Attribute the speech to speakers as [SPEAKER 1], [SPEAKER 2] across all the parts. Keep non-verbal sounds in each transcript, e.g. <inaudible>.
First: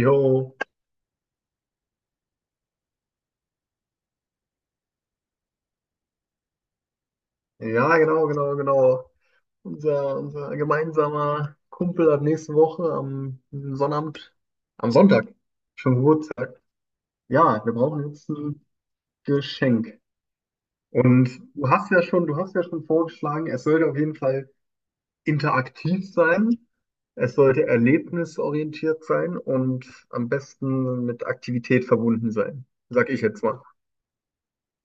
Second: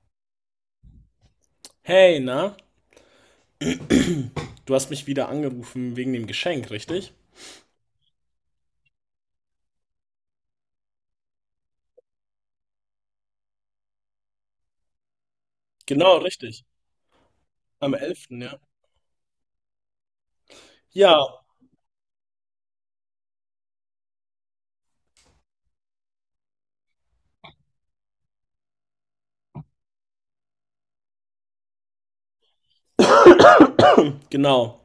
[SPEAKER 1] Jo,
[SPEAKER 2] Hey, na? Du hast mich wieder angerufen wegen dem Geschenk, richtig?
[SPEAKER 1] ja, genau, genau, genau. Unser gemeinsamer Kumpel hat nächste Woche am Sonnabend, am Sonntag schon
[SPEAKER 2] Genau,
[SPEAKER 1] Geburtstag.
[SPEAKER 2] richtig.
[SPEAKER 1] Ja, wir
[SPEAKER 2] Am
[SPEAKER 1] brauchen jetzt
[SPEAKER 2] elften, ja.
[SPEAKER 1] ein Geschenk.
[SPEAKER 2] Ja,
[SPEAKER 1] Und du hast ja schon vorgeschlagen, es sollte auf jeden Fall interaktiv sein. Es sollte erlebnisorientiert sein und am besten mit Aktivität verbunden sein, sag ich jetzt mal.
[SPEAKER 2] genau.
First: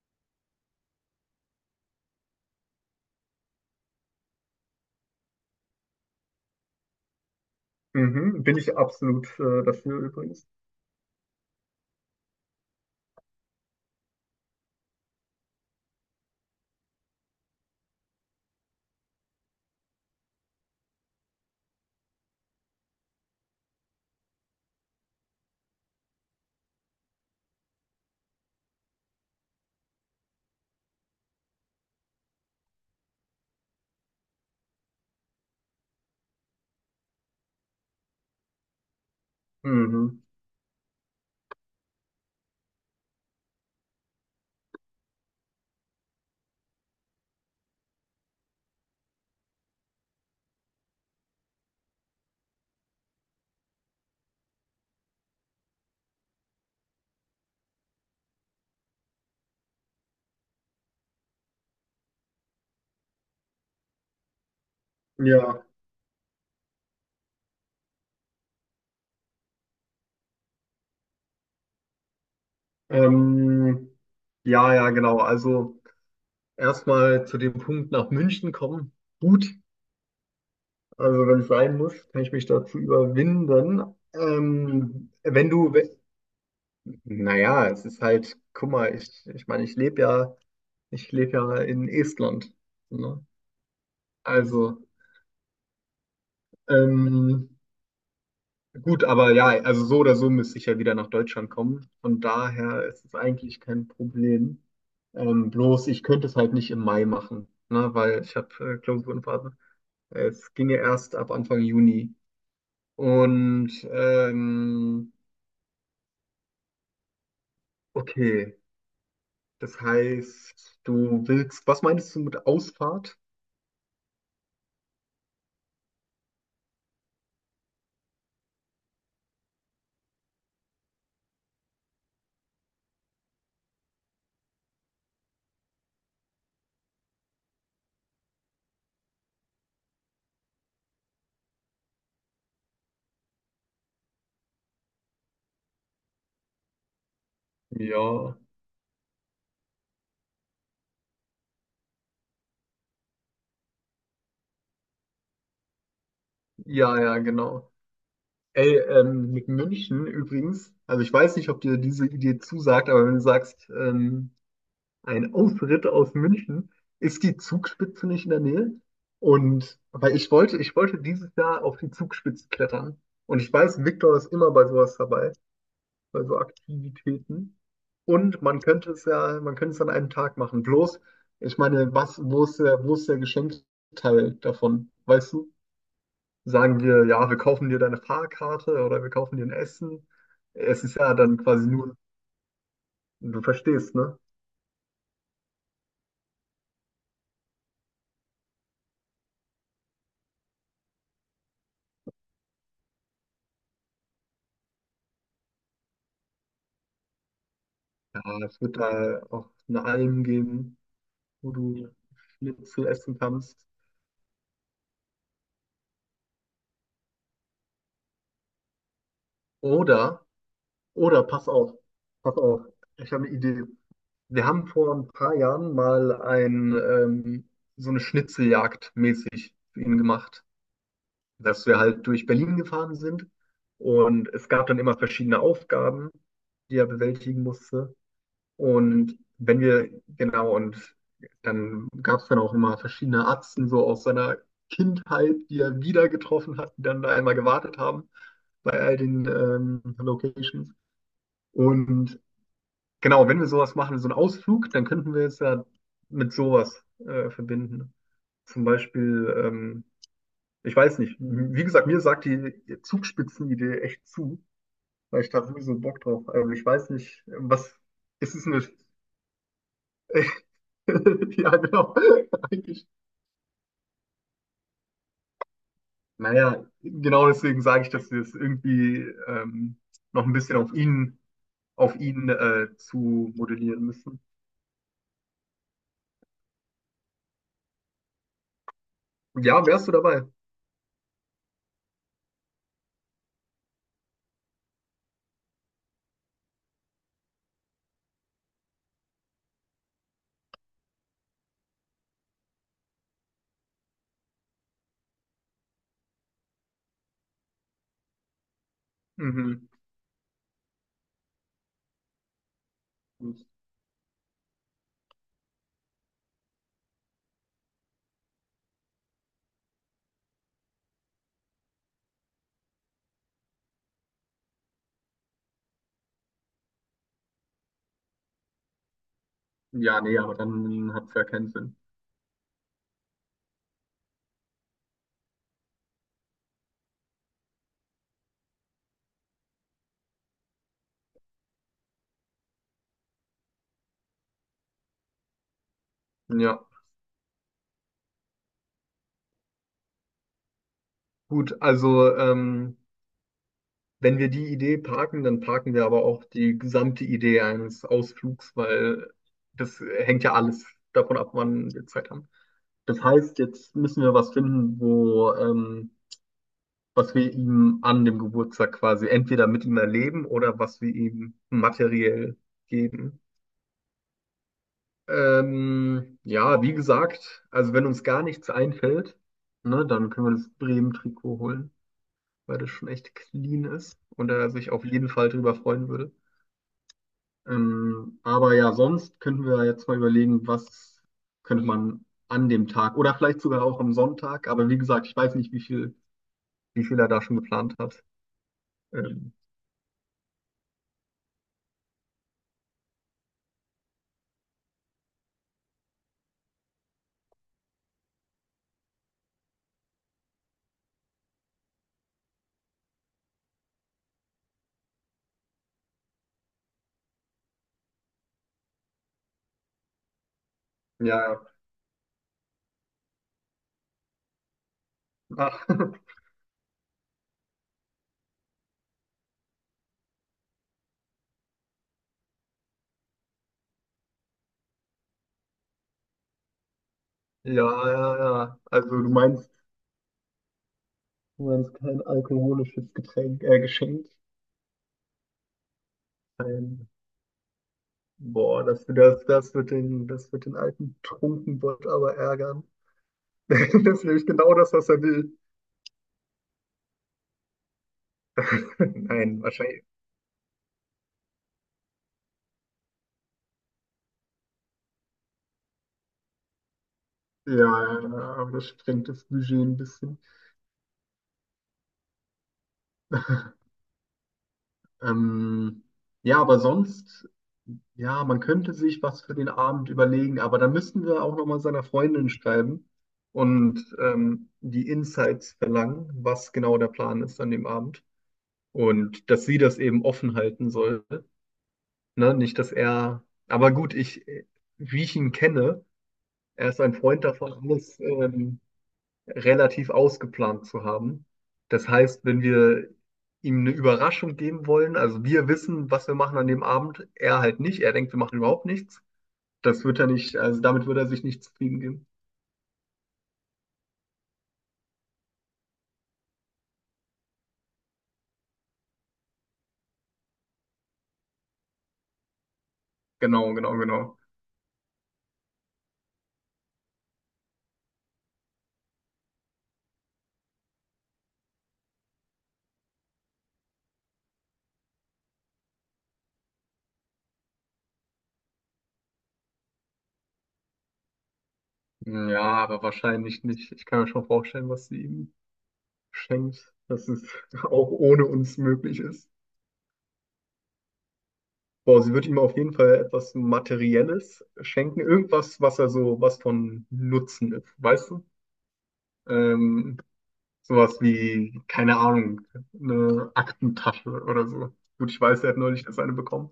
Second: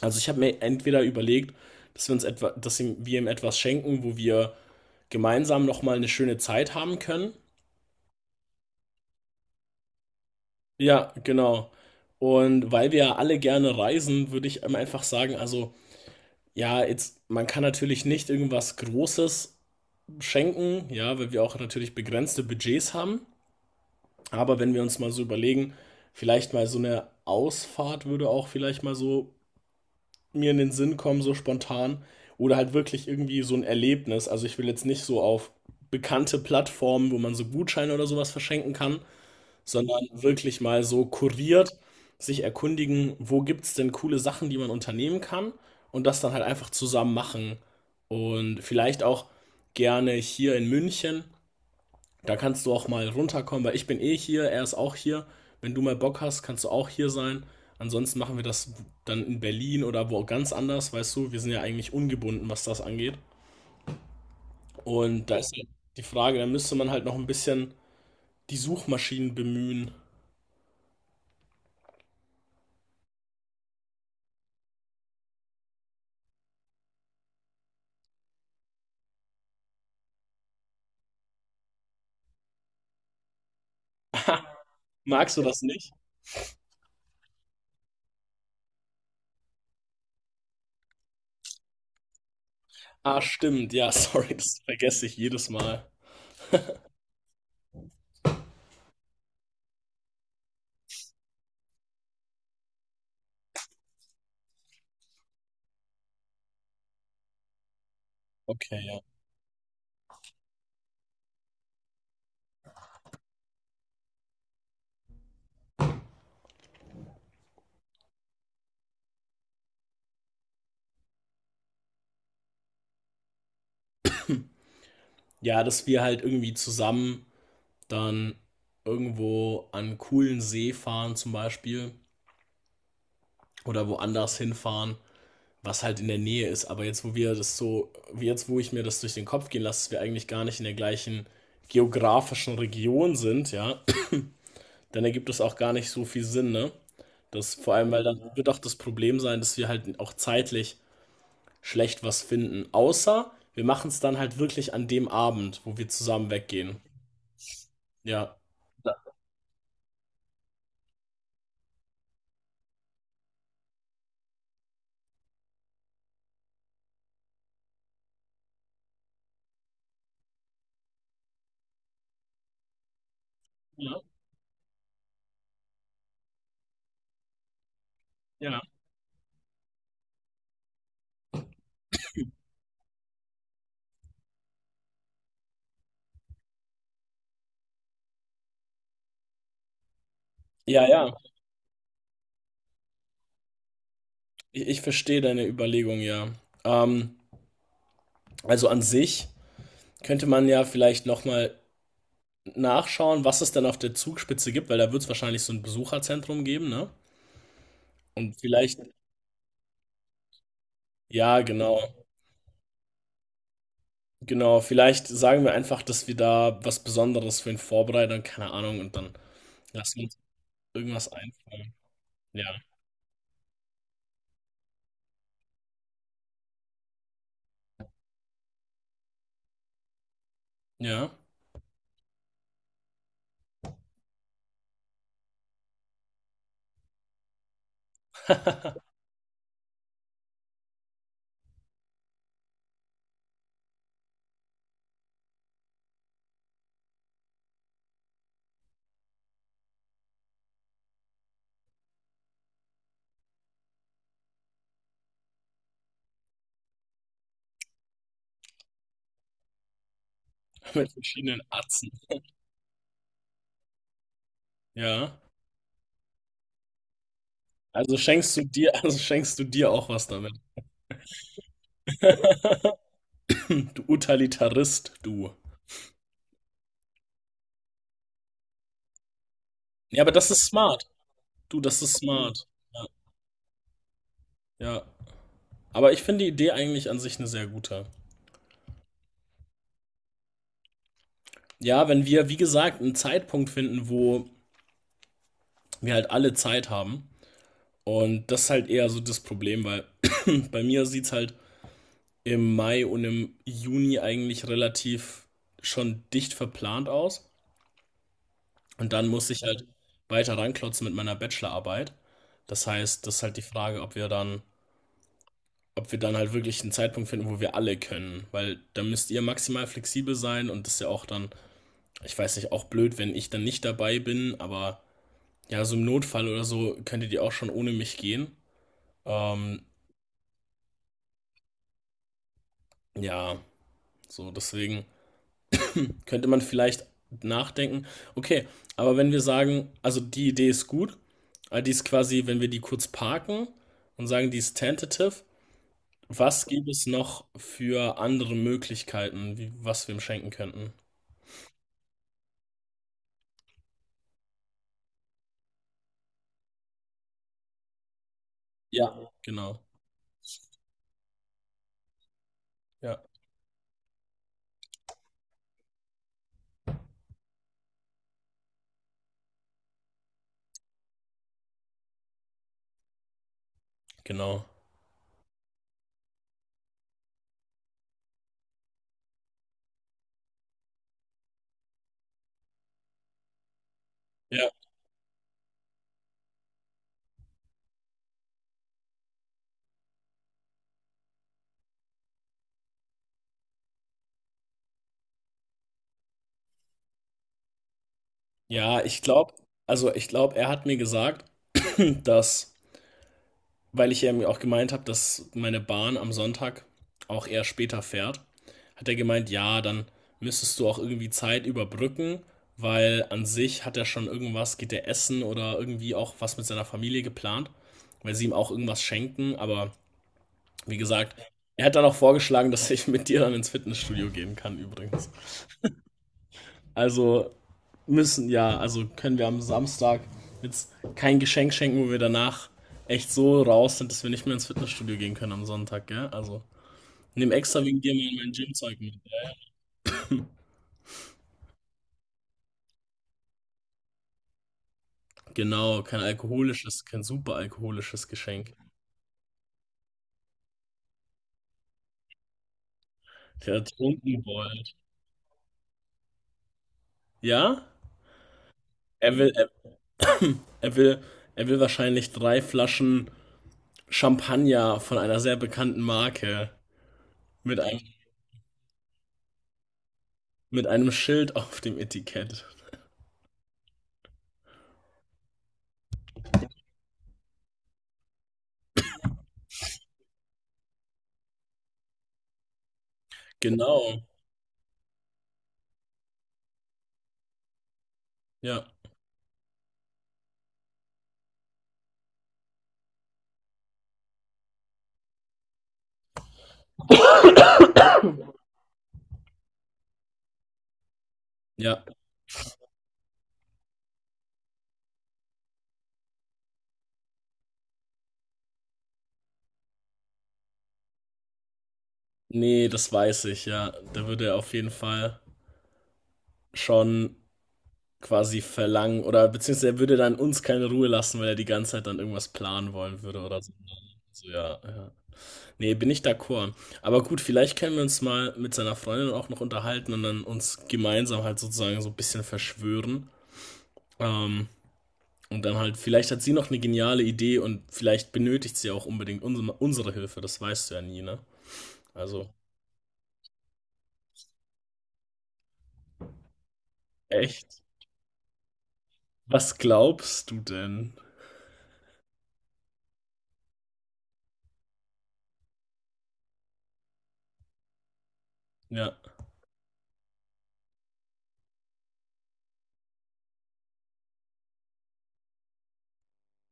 [SPEAKER 2] Also ich habe mir entweder überlegt, dass wir ihm etwas schenken, wo wir gemeinsam nochmal eine schöne Zeit haben können.
[SPEAKER 1] Mhm, bin ich absolut dafür übrigens.
[SPEAKER 2] Ja, genau. Und weil wir ja alle gerne reisen, würde ich ihm einfach sagen, also ja, jetzt, man kann natürlich nicht irgendwas Großes schenken, ja, weil wir auch natürlich begrenzte Budgets haben. Aber wenn wir uns mal so überlegen, vielleicht mal so eine Ausfahrt würde auch vielleicht mal so mir in den Sinn kommen, so spontan. Oder halt wirklich irgendwie so ein Erlebnis. Also ich will jetzt nicht so auf bekannte Plattformen, wo man so Gutscheine oder sowas verschenken kann, sondern
[SPEAKER 1] Mhm.
[SPEAKER 2] wirklich mal so kuriert sich erkundigen, wo gibt es denn coole Sachen, die man unternehmen kann, und das dann halt einfach zusammen machen. Und vielleicht auch gerne hier in München. Da kannst du auch mal runterkommen, weil ich bin eh hier, er ist auch hier. Wenn du mal Bock hast, kannst du auch hier sein. Ansonsten machen wir das dann in Berlin oder wo ganz anders, weißt du. Wir sind ja eigentlich ungebunden, was das angeht. Und da ist
[SPEAKER 1] Ja.
[SPEAKER 2] halt die Frage, da müsste man halt noch ein bisschen die Suchmaschinen bemühen.
[SPEAKER 1] Ähm, ja, ja, genau. Also erstmal zu dem Punkt nach München kommen. Gut, also wenn es sein muss, kann ich mich dazu überwinden.
[SPEAKER 2] <laughs> Magst du
[SPEAKER 1] Wenn
[SPEAKER 2] das
[SPEAKER 1] du,
[SPEAKER 2] nicht?
[SPEAKER 1] naja, es ist halt, guck mal, ich meine, ich lebe ja in Estland.
[SPEAKER 2] Ah,
[SPEAKER 1] Ne?
[SPEAKER 2] stimmt, ja, <laughs> sorry, das
[SPEAKER 1] Also,
[SPEAKER 2] vergesse ich jedes Mal.
[SPEAKER 1] ähm, gut, aber ja, also so oder so müsste ich ja wieder nach Deutschland kommen. Von daher ist es eigentlich kein Problem. Bloß ich könnte es halt nicht im Mai machen, ne, weil ich habe
[SPEAKER 2] Okay, ja.
[SPEAKER 1] Klausurenphase. Es ginge erst ab Anfang Juni. Und okay, das heißt, du willst, was meinst du mit Ausfahrt?
[SPEAKER 2] Ja, dass wir halt irgendwie zusammen dann irgendwo an einen coolen See fahren zum Beispiel oder woanders hinfahren, was halt in der Nähe ist. Aber jetzt, wo ich mir das durch den Kopf gehen lasse, dass wir eigentlich gar nicht in der gleichen geografischen Region sind, ja, dann ergibt es auch gar nicht so viel Sinn, ne? Das, vor allem, weil dann
[SPEAKER 1] Ja,
[SPEAKER 2] wird auch das Problem sein, dass wir halt auch zeitlich schlecht was finden. Außer wir machen es dann halt wirklich an dem Abend, wo wir zusammen weggehen.
[SPEAKER 1] ja, ja, genau.
[SPEAKER 2] Ja.
[SPEAKER 1] Ey,
[SPEAKER 2] Da-
[SPEAKER 1] mit München übrigens, also ich weiß nicht, ob dir diese Idee zusagt, aber wenn du sagst, ein Ausritt aus München. Ist die Zugspitze nicht in der Nähe? Und weil ich wollte dieses Jahr auf die Zugspitze klettern. Und ich weiß,
[SPEAKER 2] Ja,
[SPEAKER 1] Viktor ist immer bei sowas dabei, bei so Aktivitäten. Und man
[SPEAKER 2] ja.
[SPEAKER 1] könnte es ja, man könnte es an einem Tag machen. Bloß, ich meine, was, wo ist der Geschenkteil davon? Weißt du? Sagen wir, ja, wir kaufen dir deine Fahrkarte oder wir kaufen dir ein Essen. Es
[SPEAKER 2] Ja,
[SPEAKER 1] ist
[SPEAKER 2] ja.
[SPEAKER 1] ja dann quasi nur, du verstehst, ne?
[SPEAKER 2] Ich verstehe deine Überlegung, ja. Ähm, also an sich könnte man ja vielleicht nochmal nachschauen, was es denn auf der Zugspitze gibt, weil da wird es wahrscheinlich so ein Besucherzentrum geben, ne?
[SPEAKER 1] Ja,
[SPEAKER 2] Und
[SPEAKER 1] es wird
[SPEAKER 2] vielleicht,
[SPEAKER 1] da auch eine Alm geben,
[SPEAKER 2] ja,
[SPEAKER 1] wo
[SPEAKER 2] genau,
[SPEAKER 1] du Schnitzel essen kannst.
[SPEAKER 2] genau, vielleicht sagen wir einfach, dass wir da was Besonderes für ihn vorbereiten, keine Ahnung, und dann lassen wir uns
[SPEAKER 1] Oder,
[SPEAKER 2] irgendwas
[SPEAKER 1] pass auf,
[SPEAKER 2] einfallen.
[SPEAKER 1] pass
[SPEAKER 2] Ja,
[SPEAKER 1] auf, ich habe eine Idee. Wir haben vor ein paar Jahren mal ein, so eine Schnitzeljagd mäßig für ihn gemacht,
[SPEAKER 2] ja.
[SPEAKER 1] dass wir halt durch Berlin gefahren sind und es gab dann immer verschiedene Aufgaben, die er bewältigen musste.
[SPEAKER 2] <laughs>
[SPEAKER 1] Und wenn wir, genau, und dann gab es dann auch immer verschiedene Atzen so aus seiner Kindheit, die er wieder getroffen hat, die dann da einmal gewartet haben bei all den Locations. Und genau, wenn wir sowas machen, so einen Ausflug, dann könnten wir es ja mit sowas verbinden. Zum Beispiel, ich
[SPEAKER 2] Mit
[SPEAKER 1] weiß nicht,
[SPEAKER 2] verschiedenen
[SPEAKER 1] wie gesagt,
[SPEAKER 2] Atzen.
[SPEAKER 1] mir sagt die Zugspitzenidee echt zu,
[SPEAKER 2] Ja.
[SPEAKER 1] weil ich da sowieso Bock drauf. Also ich weiß nicht, was,
[SPEAKER 2] Also schenkst
[SPEAKER 1] ist
[SPEAKER 2] du
[SPEAKER 1] es eine
[SPEAKER 2] dir, <laughs> also schenkst du dir auch was damit.
[SPEAKER 1] <laughs> <laughs> ja, genau. <laughs> Eigentlich.
[SPEAKER 2] <laughs> Du Utilitarist, du.
[SPEAKER 1] Naja, genau deswegen sage ich, dass wir es irgendwie ähm,
[SPEAKER 2] Ja, aber
[SPEAKER 1] noch
[SPEAKER 2] das
[SPEAKER 1] ein
[SPEAKER 2] ist
[SPEAKER 1] bisschen
[SPEAKER 2] smart. Du, das
[SPEAKER 1] auf
[SPEAKER 2] ist
[SPEAKER 1] ihn
[SPEAKER 2] smart. Ja.
[SPEAKER 1] zu modellieren müssen.
[SPEAKER 2] Ja. Aber ich finde die Idee eigentlich an sich eine sehr gute.
[SPEAKER 1] Ja, wärst du dabei?
[SPEAKER 2] Ja, wenn wir, wie gesagt, einen Zeitpunkt finden, wo wir halt alle Zeit haben. Und das ist halt eher so das Problem, weil <clears throat> bei mir sieht es halt im Mai und im Juni eigentlich relativ schon dicht verplant aus. Und dann muss ich halt
[SPEAKER 1] Mhm.
[SPEAKER 2] weiter ranklotzen mit meiner Bachelorarbeit. Das heißt, das ist halt die Frage, ob wir dann halt wirklich einen Zeitpunkt finden, wo wir alle können. Weil da müsst ihr maximal flexibel sein und das ist ja auch dann, ich weiß nicht, auch blöd, wenn ich dann nicht dabei bin, aber ja, so im Notfall oder so könntet ihr auch schon ohne mich gehen. Ähm,
[SPEAKER 1] Ja, nee, aber dann hat es ja keinen Sinn.
[SPEAKER 2] ja, so deswegen könnte man vielleicht nachdenken. Okay, aber wenn wir sagen, also die Idee ist gut, aber die ist quasi, wenn wir die kurz parken und sagen, die ist tentative, was
[SPEAKER 1] Ja,
[SPEAKER 2] gibt es noch für andere Möglichkeiten, wie, was wir ihm schenken könnten?
[SPEAKER 1] gut, also wenn wir die Idee parken, dann parken wir aber auch die gesamte Idee eines Ausflugs, weil
[SPEAKER 2] Ja, genau.
[SPEAKER 1] das hängt ja alles davon ab, wann wir Zeit haben.
[SPEAKER 2] Ja,
[SPEAKER 1] Das heißt, jetzt müssen wir was finden, wo was wir ihm an dem Geburtstag quasi entweder mit ihm erleben oder was wir ihm materiell geben.
[SPEAKER 2] genau.
[SPEAKER 1] Ja, wie gesagt, also wenn uns gar nichts einfällt, ne, dann können wir das Bremen-Trikot holen, weil das schon echt clean ist und er
[SPEAKER 2] Ja,
[SPEAKER 1] sich auf jeden Fall drüber freuen würde. Aber ja, sonst könnten wir jetzt mal überlegen, was könnte man an dem Tag oder vielleicht sogar auch am Sonntag, aber wie gesagt, ich weiß nicht, wie viel er da schon geplant hat.
[SPEAKER 2] ja, ich glaube,
[SPEAKER 1] Ähm,
[SPEAKER 2] also ich glaube, er hat mir gesagt, dass, weil ich ja auch gemeint habe, dass meine Bahn am Sonntag auch eher später fährt, hat er gemeint, ja, dann müsstest du auch irgendwie Zeit überbrücken, weil an sich hat er schon irgendwas, geht er essen oder irgendwie auch was mit seiner Familie geplant, weil sie ihm auch irgendwas schenken. Aber wie gesagt,
[SPEAKER 1] ja, ja.
[SPEAKER 2] er hat dann auch vorgeschlagen, dass ich mit dir dann ins Fitnessstudio gehen kann, übrigens.
[SPEAKER 1] Ach, <laughs>
[SPEAKER 2] Also Müssen, ja. Also können wir am Samstag jetzt kein Geschenk schenken, wo wir danach echt so raus sind, dass wir nicht mehr ins Fitnessstudio gehen können am Sonntag, gell? Also, nimm
[SPEAKER 1] ja,
[SPEAKER 2] extra wegen dir
[SPEAKER 1] ja,
[SPEAKER 2] mal mein
[SPEAKER 1] ja.
[SPEAKER 2] Gymzeug
[SPEAKER 1] Also
[SPEAKER 2] mit.
[SPEAKER 1] du meinst kein alkoholisches Getränk, Geschenk.
[SPEAKER 2] Genau, kein alkoholisches,
[SPEAKER 1] Ein,
[SPEAKER 2] kein super alkoholisches Geschenk.
[SPEAKER 1] boah, das wird den, das wird den alten Trunkenbold aber ärgern. <laughs>
[SPEAKER 2] Der hat
[SPEAKER 1] Das ist
[SPEAKER 2] trinken
[SPEAKER 1] nämlich genau das,
[SPEAKER 2] wollt.
[SPEAKER 1] was er will.
[SPEAKER 2] Ja?
[SPEAKER 1] <laughs>
[SPEAKER 2] Er will,
[SPEAKER 1] Nein,
[SPEAKER 2] er,
[SPEAKER 1] wahrscheinlich.
[SPEAKER 2] er will, er will wahrscheinlich drei Flaschen Champagner von einer sehr bekannten Marke
[SPEAKER 1] Ja,
[SPEAKER 2] mit einem,
[SPEAKER 1] ja, ja, aber das sprengt das Budget ein bisschen.
[SPEAKER 2] mit einem Schild auf dem Etikett.
[SPEAKER 1] Ähm, ja, aber sonst, ja, man könnte sich was für den Abend überlegen, aber dann müssten wir auch nochmal seiner Freundin schreiben und
[SPEAKER 2] Genau.
[SPEAKER 1] die Insights verlangen, was genau der Plan ist an dem Abend.
[SPEAKER 2] Ja.
[SPEAKER 1] Und dass sie das eben offen halten soll. Ne? Nicht, dass er. Aber gut, ich, wie ich ihn kenne, er ist ein Freund davon, alles relativ ausgeplant zu haben.
[SPEAKER 2] Ja.
[SPEAKER 1] Das heißt, wenn wir ihm eine Überraschung geben wollen, also wir wissen, was wir machen an dem Abend, er halt nicht. Er denkt, wir machen überhaupt nichts. Das wird er nicht, also damit wird er sich nicht zufrieden geben.
[SPEAKER 2] Nee, das weiß ich, ja. Da würde er auf jeden Fall schon quasi verlangen oder beziehungsweise er würde dann uns keine Ruhe lassen, weil er die ganze Zeit dann irgendwas planen wollen würde oder so.
[SPEAKER 1] Genau, genau, genau.
[SPEAKER 2] Also, ja, ja. Nee, bin ich d'accord. Aber gut, vielleicht können wir uns mal mit seiner Freundin auch noch unterhalten und dann uns gemeinsam halt sozusagen so ein bisschen verschwören. Ähm, und dann halt, vielleicht hat sie noch eine geniale Idee und vielleicht benötigt sie auch unbedingt unsere Hilfe, das weißt du ja nie, ne? Also,
[SPEAKER 1] Ja, aber wahrscheinlich nicht. Ich kann mir schon vorstellen, was sie ihm schenkt, dass es
[SPEAKER 2] echt?
[SPEAKER 1] <laughs> auch ohne uns möglich ist.
[SPEAKER 2] Was glaubst du denn?
[SPEAKER 1] Boah, sie wird ihm auf jeden Fall etwas Materielles schenken, irgendwas, was er so, was von Nutzen ist, weißt du?
[SPEAKER 2] Ja.
[SPEAKER 1] Ähm, sowas wie, keine Ahnung, eine Aktentasche oder so. Gut, ich weiß, er hat neulich erst eine bekommen.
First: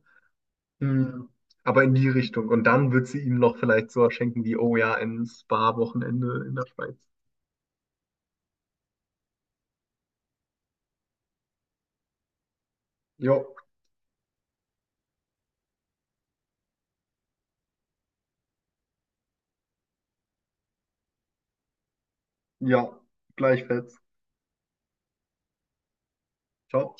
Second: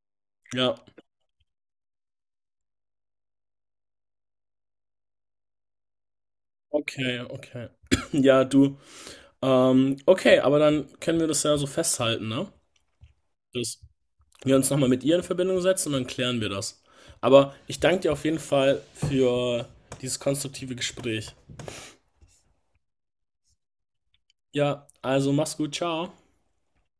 [SPEAKER 2] Ja,
[SPEAKER 1] Hm, aber in die Richtung. Und dann wird sie ihm noch vielleicht sowas schenken wie, oh ja, ein Spa-Wochenende in der Schweiz.
[SPEAKER 2] okay, okay. <clears throat> Ja, du. Okay, aber dann können wir das ja so festhalten, ne?
[SPEAKER 1] Jo,
[SPEAKER 2] Dass wir uns nochmal mit ihr in Verbindung setzen und dann klären wir das. Aber ich danke dir auf jeden Fall für dieses konstruktive Gespräch.
[SPEAKER 1] ja, gleichfalls.
[SPEAKER 2] Ja, also mach's gut, ciao.
[SPEAKER 1] Ciao.